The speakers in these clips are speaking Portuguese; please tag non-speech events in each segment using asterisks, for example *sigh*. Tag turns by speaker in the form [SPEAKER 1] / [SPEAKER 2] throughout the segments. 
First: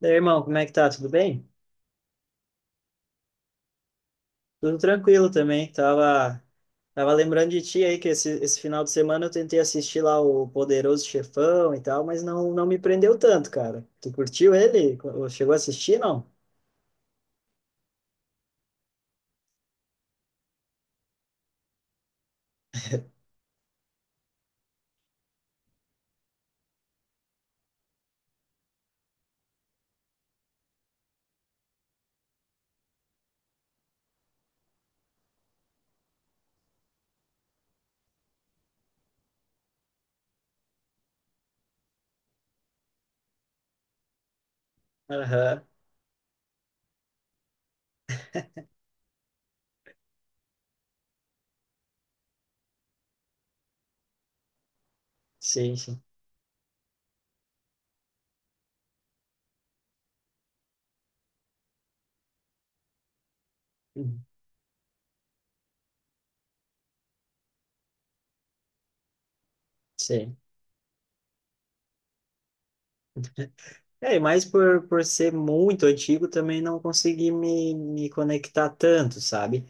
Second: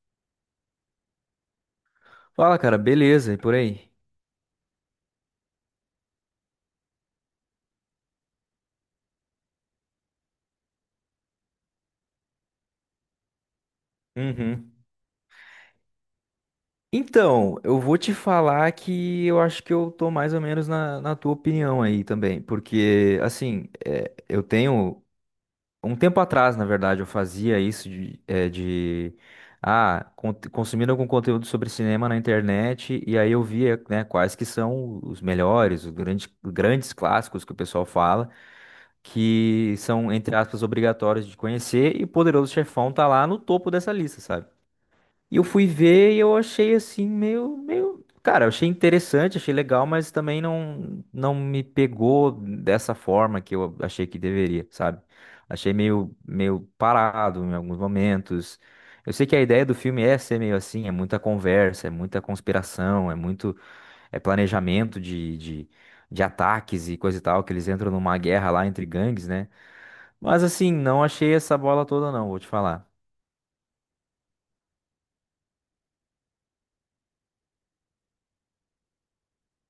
[SPEAKER 1] Daí, irmão, como é que tá? Tudo bem?
[SPEAKER 2] Fala, cara, beleza? E por aí?
[SPEAKER 1] Tudo tranquilo também. Tava lembrando de ti aí que esse final de semana eu tentei assistir lá o Poderoso Chefão e tal, mas não me prendeu tanto, cara. Tu curtiu
[SPEAKER 2] Uhum.
[SPEAKER 1] ele? Chegou a assistir, não?
[SPEAKER 2] Então, eu vou te falar que eu acho que eu tô mais ou menos na tua opinião aí também, porque, assim, eu tenho. Um tempo atrás, na verdade, eu fazia isso de consumindo algum conteúdo sobre cinema na internet, e aí eu via, né, quais que são os melhores, os grandes clássicos que o pessoal fala, que são, entre aspas, obrigatórios de conhecer, e Poderoso Chefão tá lá no topo dessa lista, sabe? E eu
[SPEAKER 1] Aham.
[SPEAKER 2] fui ver e eu achei assim, meio. Cara, eu achei interessante, achei legal, mas também não me pegou dessa forma que eu achei que deveria, sabe? Achei
[SPEAKER 1] Sim, sim.
[SPEAKER 2] meio parado em alguns momentos. Eu sei que a ideia do filme é ser meio assim, é muita conversa, é muita conspiração, é muito, é
[SPEAKER 1] Uhum.
[SPEAKER 2] planejamento de ataques e coisa e tal, que eles entram numa guerra lá entre gangues, né?
[SPEAKER 1] Sim.
[SPEAKER 2] Mas assim, não achei essa bola toda não, vou te falar.
[SPEAKER 1] É, e mais por, ser muito antigo também não consegui me conectar tanto, sabe?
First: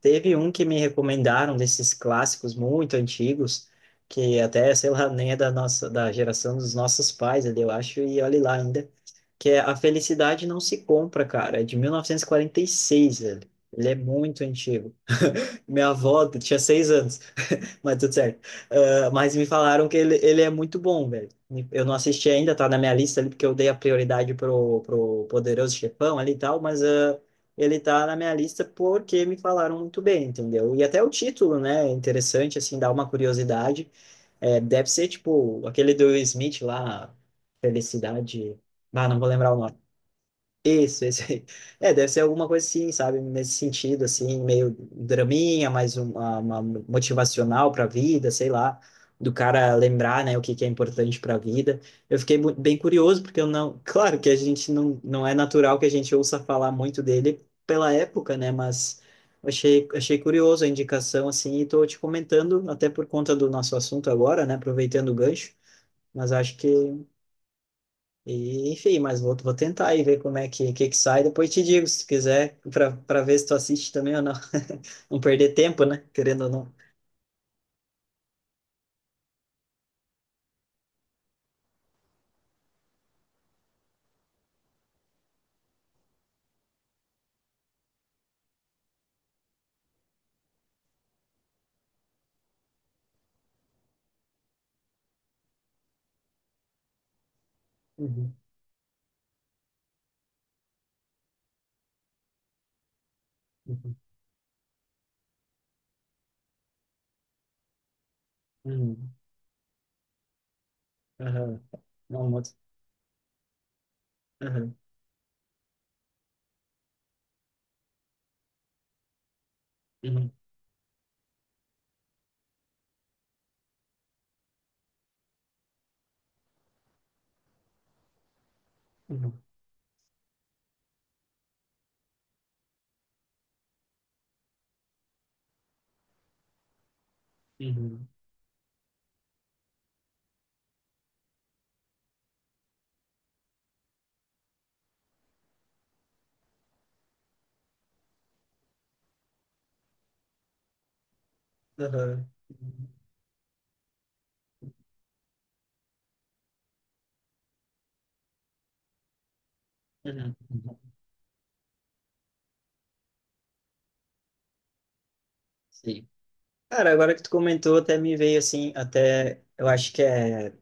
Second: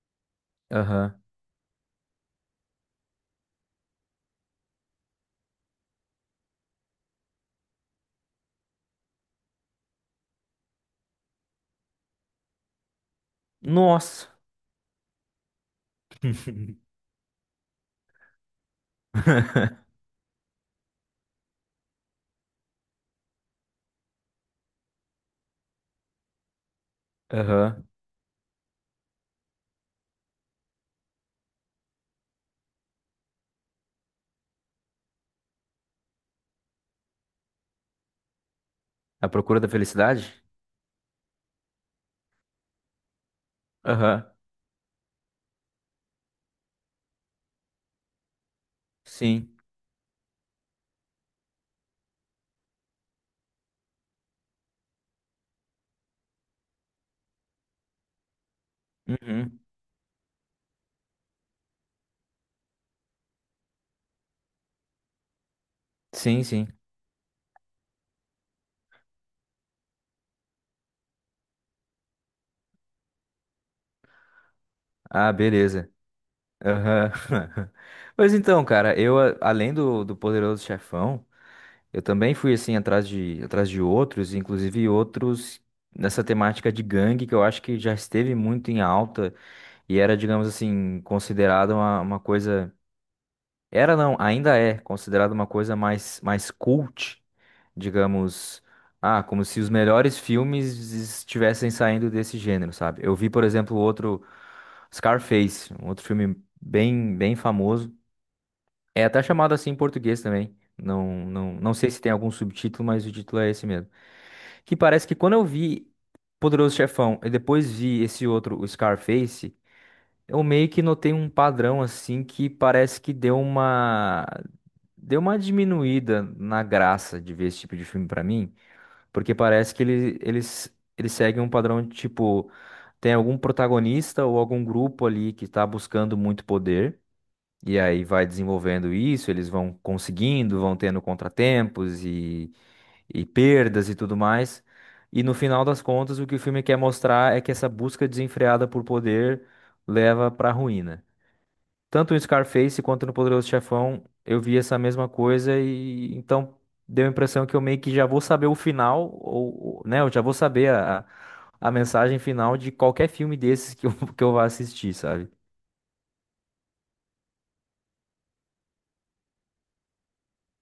[SPEAKER 1] Teve um que me
[SPEAKER 2] Aham.
[SPEAKER 1] recomendaram desses clássicos muito antigos, que até, sei lá, nem é da nossa, da geração dos nossos pais ali, eu acho, e olhe lá ainda, que é A Felicidade Não Se Compra, cara, é de 1946, ele é
[SPEAKER 2] Nossa.
[SPEAKER 1] muito antigo. Minha avó tinha
[SPEAKER 2] *laughs*
[SPEAKER 1] 6 anos, mas tudo certo. Ah, mas me falaram que
[SPEAKER 2] *laughs*
[SPEAKER 1] ele é muito bom, velho. Eu não assisti ainda, tá na minha lista ali, porque eu dei a prioridade pro Poderoso Chefão ali e tal, mas ele
[SPEAKER 2] Aham.
[SPEAKER 1] tá na minha lista porque me falaram muito bem, entendeu? E até o título, né? É interessante, assim, dá uma curiosidade. É, deve ser, tipo, aquele do Will Smith lá, Felicidade. Ah, não
[SPEAKER 2] A
[SPEAKER 1] vou lembrar o
[SPEAKER 2] procura da
[SPEAKER 1] nome.
[SPEAKER 2] felicidade?
[SPEAKER 1] Isso, esse aí. É, deve ser alguma coisa assim, sabe? Nesse sentido,
[SPEAKER 2] Aham.
[SPEAKER 1] assim, meio draminha, mais uma, motivacional para a vida, sei lá, do
[SPEAKER 2] Sim.
[SPEAKER 1] cara lembrar, né, o que que é importante para a vida. Eu fiquei bem curioso, porque eu não. *laughs* Claro que a gente não é natural que a gente ouça falar muito dele pela época, né? Mas eu
[SPEAKER 2] Uhum.
[SPEAKER 1] achei curioso a indicação, assim, e tô te comentando, até por conta do nosso assunto agora, né? Aproveitando o gancho, mas
[SPEAKER 2] Sim,
[SPEAKER 1] acho
[SPEAKER 2] sim.
[SPEAKER 1] que enfim, mas vou tentar e ver como é que sai. Depois te digo, se quiser, para ver se tu assiste também ou não. *laughs* Não
[SPEAKER 2] Ah,
[SPEAKER 1] perder tempo,
[SPEAKER 2] beleza.
[SPEAKER 1] né? Querendo ou não.
[SPEAKER 2] Aham. *laughs* Pois então, cara, além do Poderoso Chefão, eu também fui, assim, atrás de outros, inclusive outros nessa temática de gangue, que eu acho que já esteve muito em alta e era, digamos assim, considerada uma coisa. Era não, ainda é considerado uma coisa mais cult,
[SPEAKER 1] Uhum,
[SPEAKER 2] digamos, ah, como se os melhores filmes estivessem saindo desse gênero, sabe? Eu vi, por exemplo,
[SPEAKER 1] uhum,
[SPEAKER 2] outro Scarface, um outro filme bem famoso. É
[SPEAKER 1] uhum,
[SPEAKER 2] até chamado assim em português também. Não,
[SPEAKER 1] aham.
[SPEAKER 2] não sei se tem
[SPEAKER 1] Não,
[SPEAKER 2] algum
[SPEAKER 1] moto.
[SPEAKER 2] subtítulo, mas o título é esse mesmo.
[SPEAKER 1] Aham,
[SPEAKER 2] Que parece que quando eu vi Poderoso Chefão e depois vi esse outro, o Scarface,
[SPEAKER 1] uhum,
[SPEAKER 2] eu meio que notei um padrão assim que parece que deu uma. Deu uma diminuída na graça de ver esse tipo de filme pra mim, porque
[SPEAKER 1] uhum,
[SPEAKER 2] parece que eles seguem um padrão de tipo, tem algum protagonista ou algum grupo ali que tá buscando muito poder, e aí
[SPEAKER 1] uhum,
[SPEAKER 2] vai desenvolvendo isso, eles vão conseguindo, vão tendo contratempos e perdas e tudo mais. E no final das contas, o que o filme quer mostrar é que essa busca desenfreada por poder leva pra ruína. Tanto no
[SPEAKER 1] aham,
[SPEAKER 2] Scarface
[SPEAKER 1] uhum,
[SPEAKER 2] quanto no Poderoso Chefão, eu vi essa mesma coisa e então deu a impressão que eu meio que já vou saber o final, ou né, eu já vou
[SPEAKER 1] uhum.
[SPEAKER 2] saber
[SPEAKER 1] Uhum.
[SPEAKER 2] a mensagem final de qualquer filme desses que eu, *laughs* que eu vá assistir, sabe?
[SPEAKER 1] Sim. Cara, agora que tu comentou, até me veio assim, até eu acho que é.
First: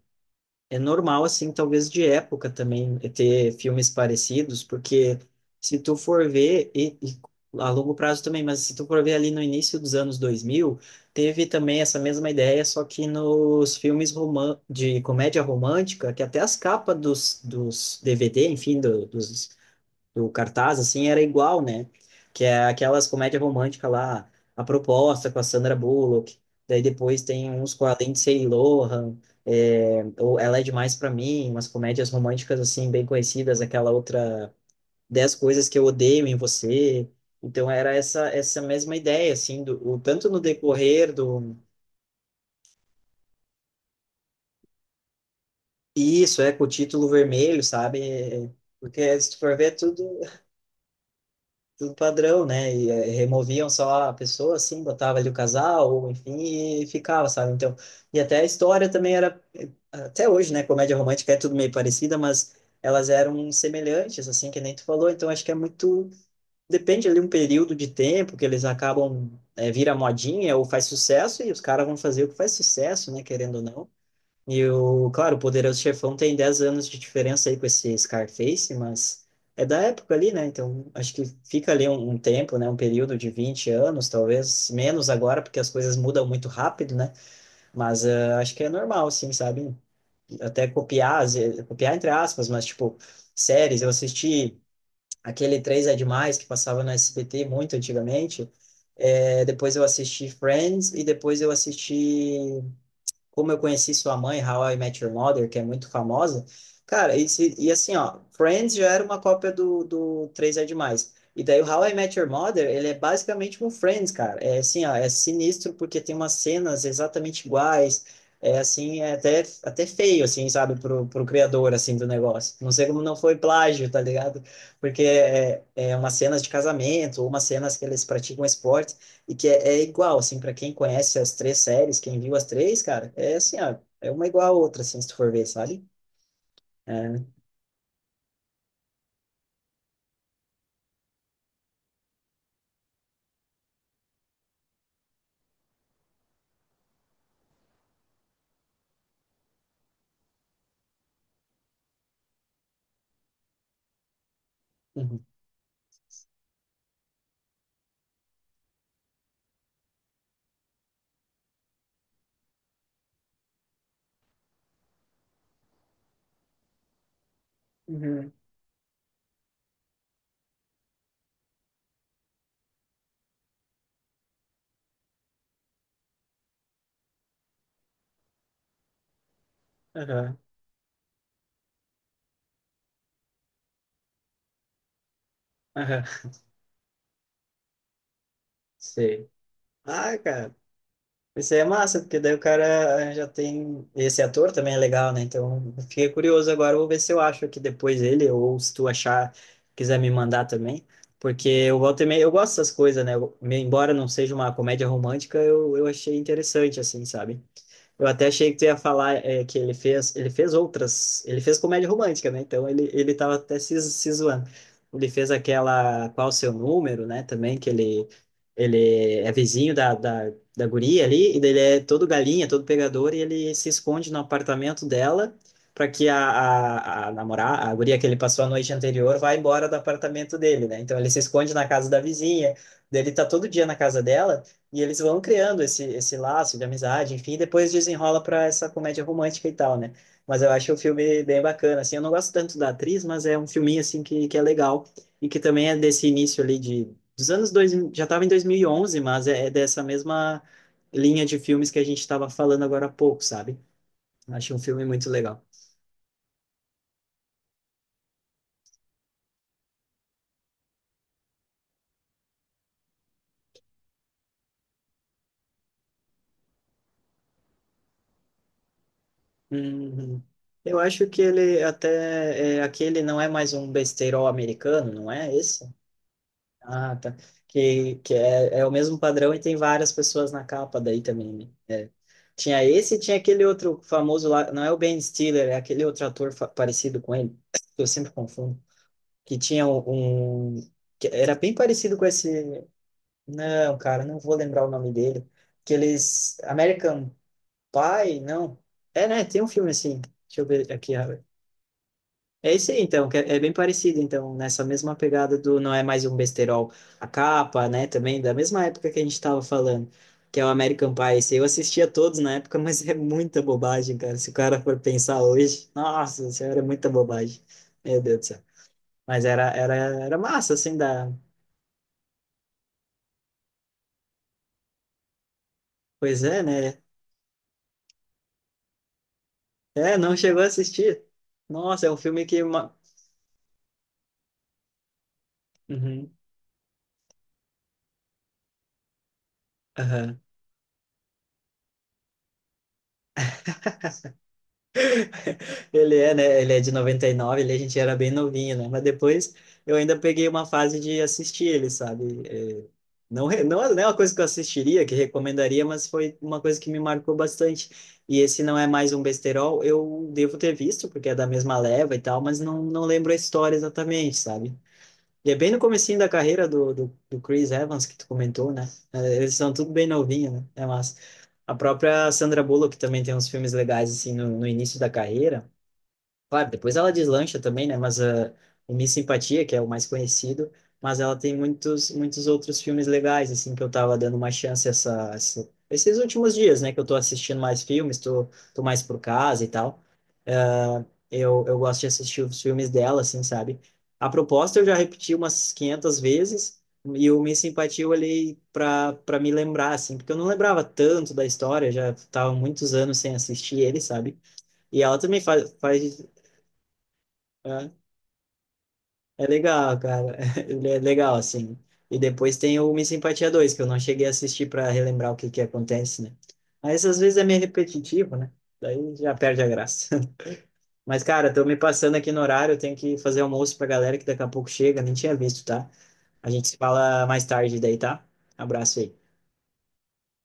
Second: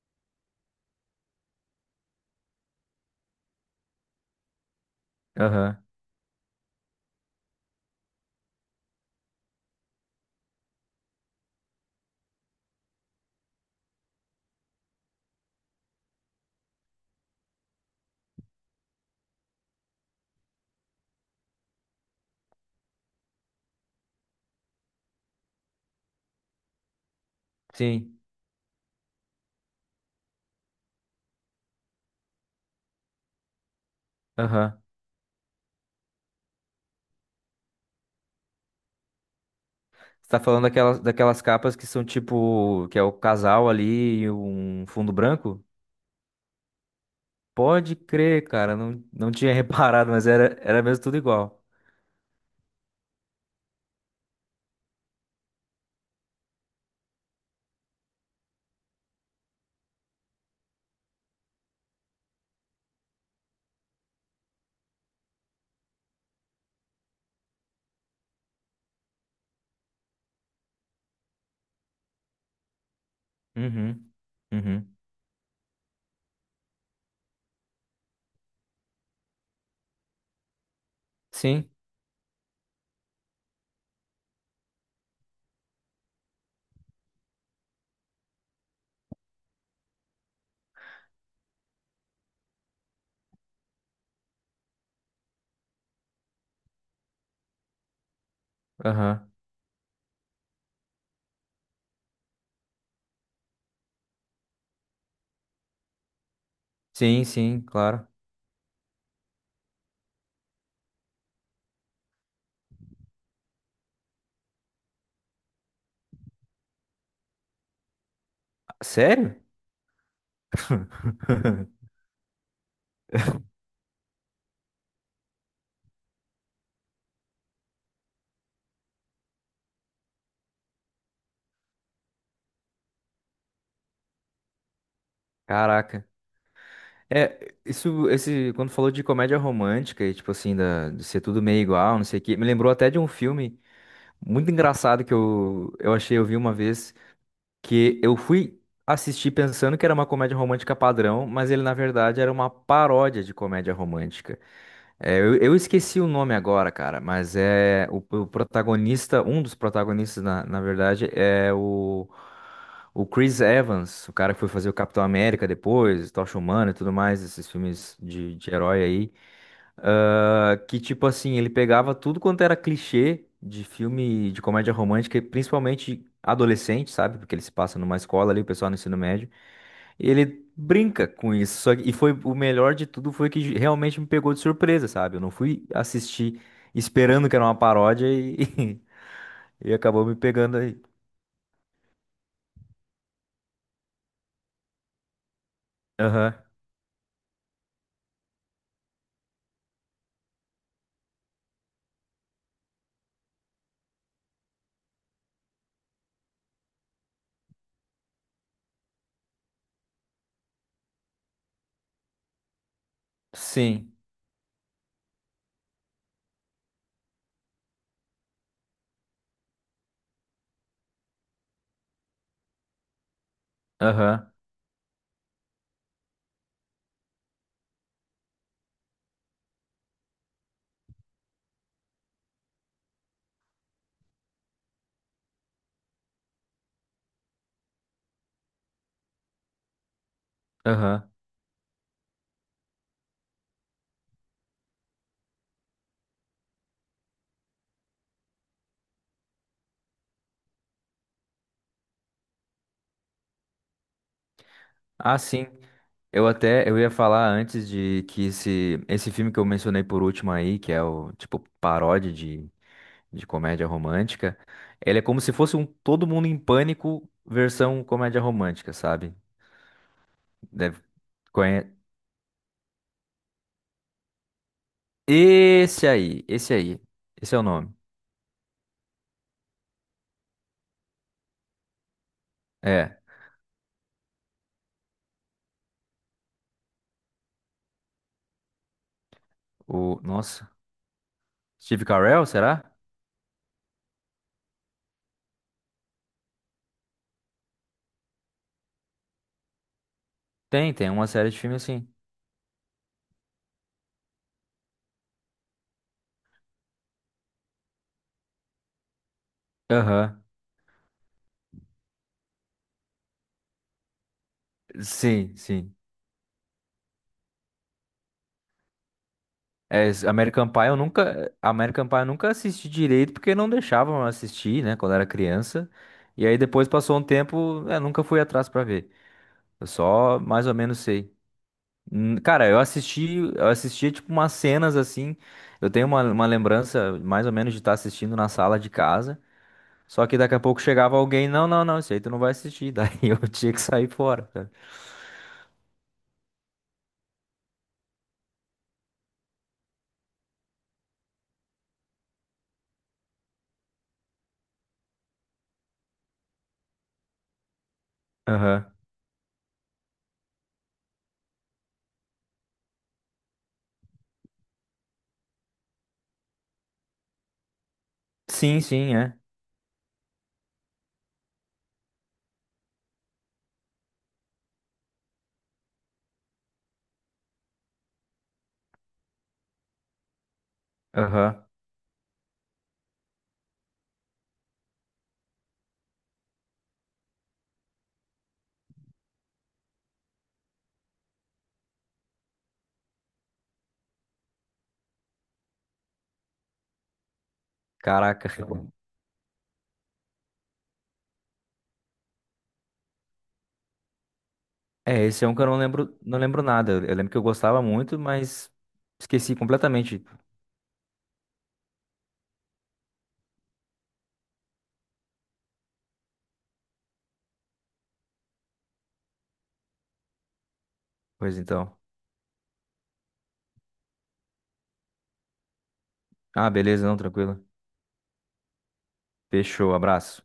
[SPEAKER 1] É normal, assim, talvez de época também, ter filmes parecidos, porque se
[SPEAKER 2] Aham,
[SPEAKER 1] tu for ver, e a longo prazo também, mas se tu for ver ali no início dos anos 2000, teve também essa mesma ideia, só que nos filmes roman de comédia romântica, que até as capas dos, DVD, enfim, do- dos do cartaz, assim, era igual, né? Que é aquelas comédias românticas lá, A Proposta com a Sandra Bullock, daí depois tem uns com a
[SPEAKER 2] sim,
[SPEAKER 1] Lindsay Lohan, é, ou Ela é Demais para Mim, umas comédias românticas, assim, bem conhecidas, aquela outra
[SPEAKER 2] aham.
[SPEAKER 1] Dez Coisas que Eu Odeio em Você. Então era essa mesma ideia, assim, do, o,
[SPEAKER 2] Você
[SPEAKER 1] tanto no
[SPEAKER 2] tá falando
[SPEAKER 1] decorrer
[SPEAKER 2] daquelas
[SPEAKER 1] do...
[SPEAKER 2] capas que são tipo, que é o casal ali e um fundo branco?
[SPEAKER 1] Isso, é, com o título vermelho,
[SPEAKER 2] Pode
[SPEAKER 1] sabe?
[SPEAKER 2] crer,
[SPEAKER 1] É.
[SPEAKER 2] cara,
[SPEAKER 1] Porque
[SPEAKER 2] não
[SPEAKER 1] se tu
[SPEAKER 2] tinha *laughs*
[SPEAKER 1] for ver, é tudo
[SPEAKER 2] reparado, mas era mesmo tudo igual.
[SPEAKER 1] do padrão, né? E removiam só a pessoa, assim, botava ali o casal, ou enfim, e ficava, sabe? Então, e até a história também era, até hoje, né? Comédia romântica é tudo meio parecida, mas elas eram semelhantes, assim, que nem tu falou. Então, acho que é muito, depende ali um período de tempo que eles acabam vira modinha ou faz sucesso e os caras vão fazer o que faz sucesso, né? Querendo ou não.
[SPEAKER 2] Uhum,
[SPEAKER 1] E
[SPEAKER 2] uhum.
[SPEAKER 1] o, claro, o Poderoso Chefão tem 10 anos de diferença aí com esse Scarface, mas é da época ali, né? Então, acho que
[SPEAKER 2] Sim,
[SPEAKER 1] fica ali um tempo, né? Um período de 20 anos, talvez menos agora, porque as coisas mudam muito rápido, né? Mas ah, acho que é normal, sim, sabe? Até copiar, às vezes- copiar entre aspas, mas tipo, séries, eu assisti aquele Três é Demais que passava no SBT muito antigamente.
[SPEAKER 2] aham.
[SPEAKER 1] É, depois eu assisti Friends e depois eu assisti como Eu Conheci Sua Mãe, How I Met Your Mother, que é muito famosa. Cara,
[SPEAKER 2] Sim,
[SPEAKER 1] e,
[SPEAKER 2] sim,
[SPEAKER 1] e assim,
[SPEAKER 2] claro.
[SPEAKER 1] ó, Friends já era uma cópia do Três é Demais. E daí o How I Met Your Mother, ele é basicamente um Friends, cara. É assim, ó, é sinistro porque tem umas cenas exatamente iguais. É assim, é
[SPEAKER 2] Sério?
[SPEAKER 1] até feio, assim, sabe, pro criador,
[SPEAKER 2] *laughs*
[SPEAKER 1] assim, do negócio. Não sei como não foi plágio, tá ligado? Porque é umas cenas de casamento, ou umas cenas que eles praticam esporte, e que é igual, assim, para quem conhece as três séries, quem viu as três, cara, é assim, ó, é uma igual a outra, assim, se tu for ver, sabe?
[SPEAKER 2] Caraca.
[SPEAKER 1] É.
[SPEAKER 2] É, isso, esse, quando falou de comédia romântica e, tipo assim, da, de ser tudo meio igual, não sei o quê, me lembrou até de um filme muito engraçado que eu achei, eu vi uma vez, que eu fui assistir pensando que era uma comédia romântica padrão, mas ele na verdade era uma paródia de comédia romântica. É,
[SPEAKER 1] Uhum.
[SPEAKER 2] eu esqueci o nome agora, cara, mas é o protagonista, um dos protagonistas na, na verdade é o Chris Evans, o cara que foi fazer o Capitão América depois, Tocha Humana e tudo mais, esses filmes
[SPEAKER 1] Uhum.
[SPEAKER 2] de herói aí. Ah, que tipo assim, ele pegava tudo quanto era clichê de filme de comédia romântica, e principalmente adolescente, sabe? Porque ele se passa numa escola ali, o pessoal no ensino médio. E
[SPEAKER 1] Aham.
[SPEAKER 2] ele brinca com isso. E foi o melhor de tudo foi que realmente me pegou de surpresa, sabe? Eu não fui
[SPEAKER 1] Aham.
[SPEAKER 2] assistir esperando que era uma paródia e,
[SPEAKER 1] Sei.
[SPEAKER 2] *laughs* e acabou me
[SPEAKER 1] Ah, cara,
[SPEAKER 2] pegando aí.
[SPEAKER 1] isso aí é massa, porque daí o cara já tem. Esse ator também é legal, né? Então, eu fiquei
[SPEAKER 2] Aham.
[SPEAKER 1] curioso agora, eu vou ver se eu acho aqui depois ele, ou se tu achar, quiser me mandar também. Porque eu volto e meia, eu gosto dessas coisas, né? Embora não seja uma comédia romântica, eu achei interessante, assim, sabe? Eu até achei que tu ia falar é, que ele fez outras, ele fez comédia romântica, né? Então ele tava até se,
[SPEAKER 2] Sim.
[SPEAKER 1] se zoando. Ele fez aquela Qual o Seu Número, né? Também que ele é vizinho da guria ali, e daí ele é todo galinha, todo pegador, e ele se esconde no
[SPEAKER 2] Aham.
[SPEAKER 1] apartamento dela para que a namorada, a guria que ele passou a noite anterior, vá embora do apartamento dele, né? Então ele se esconde na casa da vizinha, daí ele tá todo dia na casa dela. E eles vão criando esse laço de amizade, enfim, e depois desenrola para essa comédia romântica e tal, né? Mas eu acho o
[SPEAKER 2] Aham.
[SPEAKER 1] filme bem bacana, assim, eu não gosto tanto da atriz, mas é um filminho, assim, que é legal, e que também é desse início ali de, dos anos 2000, já estava em 2011 mas é dessa mesma linha de filmes que a gente estava falando agora há pouco, sabe? Acho um filme muito
[SPEAKER 2] Ah,
[SPEAKER 1] legal.
[SPEAKER 2] sim. Eu até eu ia falar antes de que esse filme que eu mencionei por último aí, que é o tipo paródia de comédia romântica, ele é como se fosse um Todo Mundo em Pânico versão comédia romântica, sabe?
[SPEAKER 1] Uhum.
[SPEAKER 2] Deve
[SPEAKER 1] Eu acho que ele
[SPEAKER 2] conhe...
[SPEAKER 1] até, é, aquele não é mais um besteirol americano, não é esse?
[SPEAKER 2] Esse aí, esse aí.
[SPEAKER 1] Ah, tá.
[SPEAKER 2] Esse é o nome.
[SPEAKER 1] Que é o mesmo padrão e tem várias pessoas na capa daí também, né? É. Tinha esse
[SPEAKER 2] É,
[SPEAKER 1] e tinha aquele outro famoso lá, não é o Ben Stiller, é aquele outro ator parecido com ele, *tsk* que eu sempre confundo, que tinha
[SPEAKER 2] o nossa,
[SPEAKER 1] que era bem
[SPEAKER 2] Steve
[SPEAKER 1] parecido com
[SPEAKER 2] Carell, será?
[SPEAKER 1] esse, não, cara, não vou lembrar o nome dele, aqueles American Pie, não, é, né, tem um filme assim, deixa eu ver
[SPEAKER 2] Tem, tem
[SPEAKER 1] aqui,
[SPEAKER 2] uma série de filme assim.
[SPEAKER 1] é isso aí, então, que é bem parecido, então, nessa mesma pegada do Não É Mais Um Besterol, a capa, né, também, da mesma época que a gente estava falando,
[SPEAKER 2] Aham.
[SPEAKER 1] que é o American Pie, esse eu assistia todos na época, *laughs* mas é muita bobagem, cara, se o cara for pensar
[SPEAKER 2] Sim,
[SPEAKER 1] hoje,
[SPEAKER 2] sim.
[SPEAKER 1] nossa senhora, é muita bobagem, meu Deus do céu, mas
[SPEAKER 2] É,
[SPEAKER 1] era massa, assim, da...
[SPEAKER 2] American Pie eu nunca assisti direito porque não deixavam eu assistir, né, quando era criança.
[SPEAKER 1] Pois
[SPEAKER 2] E aí
[SPEAKER 1] é,
[SPEAKER 2] depois
[SPEAKER 1] né,
[SPEAKER 2] passou um tempo, eu nunca fui atrás pra ver. Eu
[SPEAKER 1] é, não
[SPEAKER 2] só
[SPEAKER 1] chegou a
[SPEAKER 2] mais ou menos
[SPEAKER 1] assistir,
[SPEAKER 2] sei.
[SPEAKER 1] nossa, é um filme que...
[SPEAKER 2] Cara, eu assistia tipo umas cenas assim. Eu tenho
[SPEAKER 1] Uhum.
[SPEAKER 2] uma lembrança mais ou menos de estar assistindo na sala de casa. Só que
[SPEAKER 1] Aham.
[SPEAKER 2] daqui a pouco chegava alguém, não, isso aí tu não vai assistir. *laughs* Daí eu tinha que sair fora, sabe?
[SPEAKER 1] Ele é, né? Ele é de 99. Ele, a gente era bem novinho, né? Mas depois eu ainda peguei uma fase de assistir ele, sabe? É, não, não, não é uma coisa que eu assistiria, que recomendaria, mas foi uma coisa que me marcou bastante. E esse não é
[SPEAKER 2] Aham.
[SPEAKER 1] mais um besterol, eu devo ter visto, porque é da mesma leva e tal, mas não, não lembro a história exatamente, sabe? E é bem no comecinho da carreira do Chris Evans, que tu comentou,
[SPEAKER 2] Sim,
[SPEAKER 1] né?
[SPEAKER 2] sim,
[SPEAKER 1] É,
[SPEAKER 2] é.
[SPEAKER 1] eles são tudo bem novinho, né? É massa. A própria Sandra Bullock também tem uns filmes legais, assim, no início da carreira. Claro, depois ela deslancha também, né? Mas ah, o Miss Simpatia, que é o mais conhecido, mas ela tem
[SPEAKER 2] Aham.
[SPEAKER 1] muitos outros filmes legais, assim, que eu tava dando uma chance essa, esses últimos dias, né? Que eu tô assistindo mais filmes, tô mais por casa e tal. Ah, eu gosto de assistir os filmes dela, assim, sabe? A proposta eu já repeti umas 500 vezes e o Miss Simpatia eu
[SPEAKER 2] Caraca.
[SPEAKER 1] olhei pra me lembrar, assim, porque eu não lembrava tanto da história, já tava muitos anos sem assistir ele, sabe? E ela
[SPEAKER 2] É,
[SPEAKER 1] também
[SPEAKER 2] esse é um que eu não lembro,
[SPEAKER 1] faz
[SPEAKER 2] não lembro nada. Eu lembro que eu gostava
[SPEAKER 1] é,
[SPEAKER 2] muito, mas
[SPEAKER 1] é
[SPEAKER 2] esqueci
[SPEAKER 1] legal,
[SPEAKER 2] completamente.
[SPEAKER 1] cara. *laughs* Ele é legal, assim. E depois tem o Miss Simpatia 2, que eu não cheguei a assistir para relembrar o que que acontece, né? Mas às vezes é meio repetitivo, né? Daí já perde a graça. *laughs* Mas, cara,
[SPEAKER 2] Pois
[SPEAKER 1] tô me
[SPEAKER 2] então.
[SPEAKER 1] passando aqui no horário, eu tenho que fazer almoço pra galera que daqui a pouco chega, nem tinha visto, tá? A gente
[SPEAKER 2] Ah,
[SPEAKER 1] se
[SPEAKER 2] beleza, não,
[SPEAKER 1] fala mais
[SPEAKER 2] tranquilo.
[SPEAKER 1] tarde daí, tá? Abraço aí.
[SPEAKER 2] Fechou, abraço.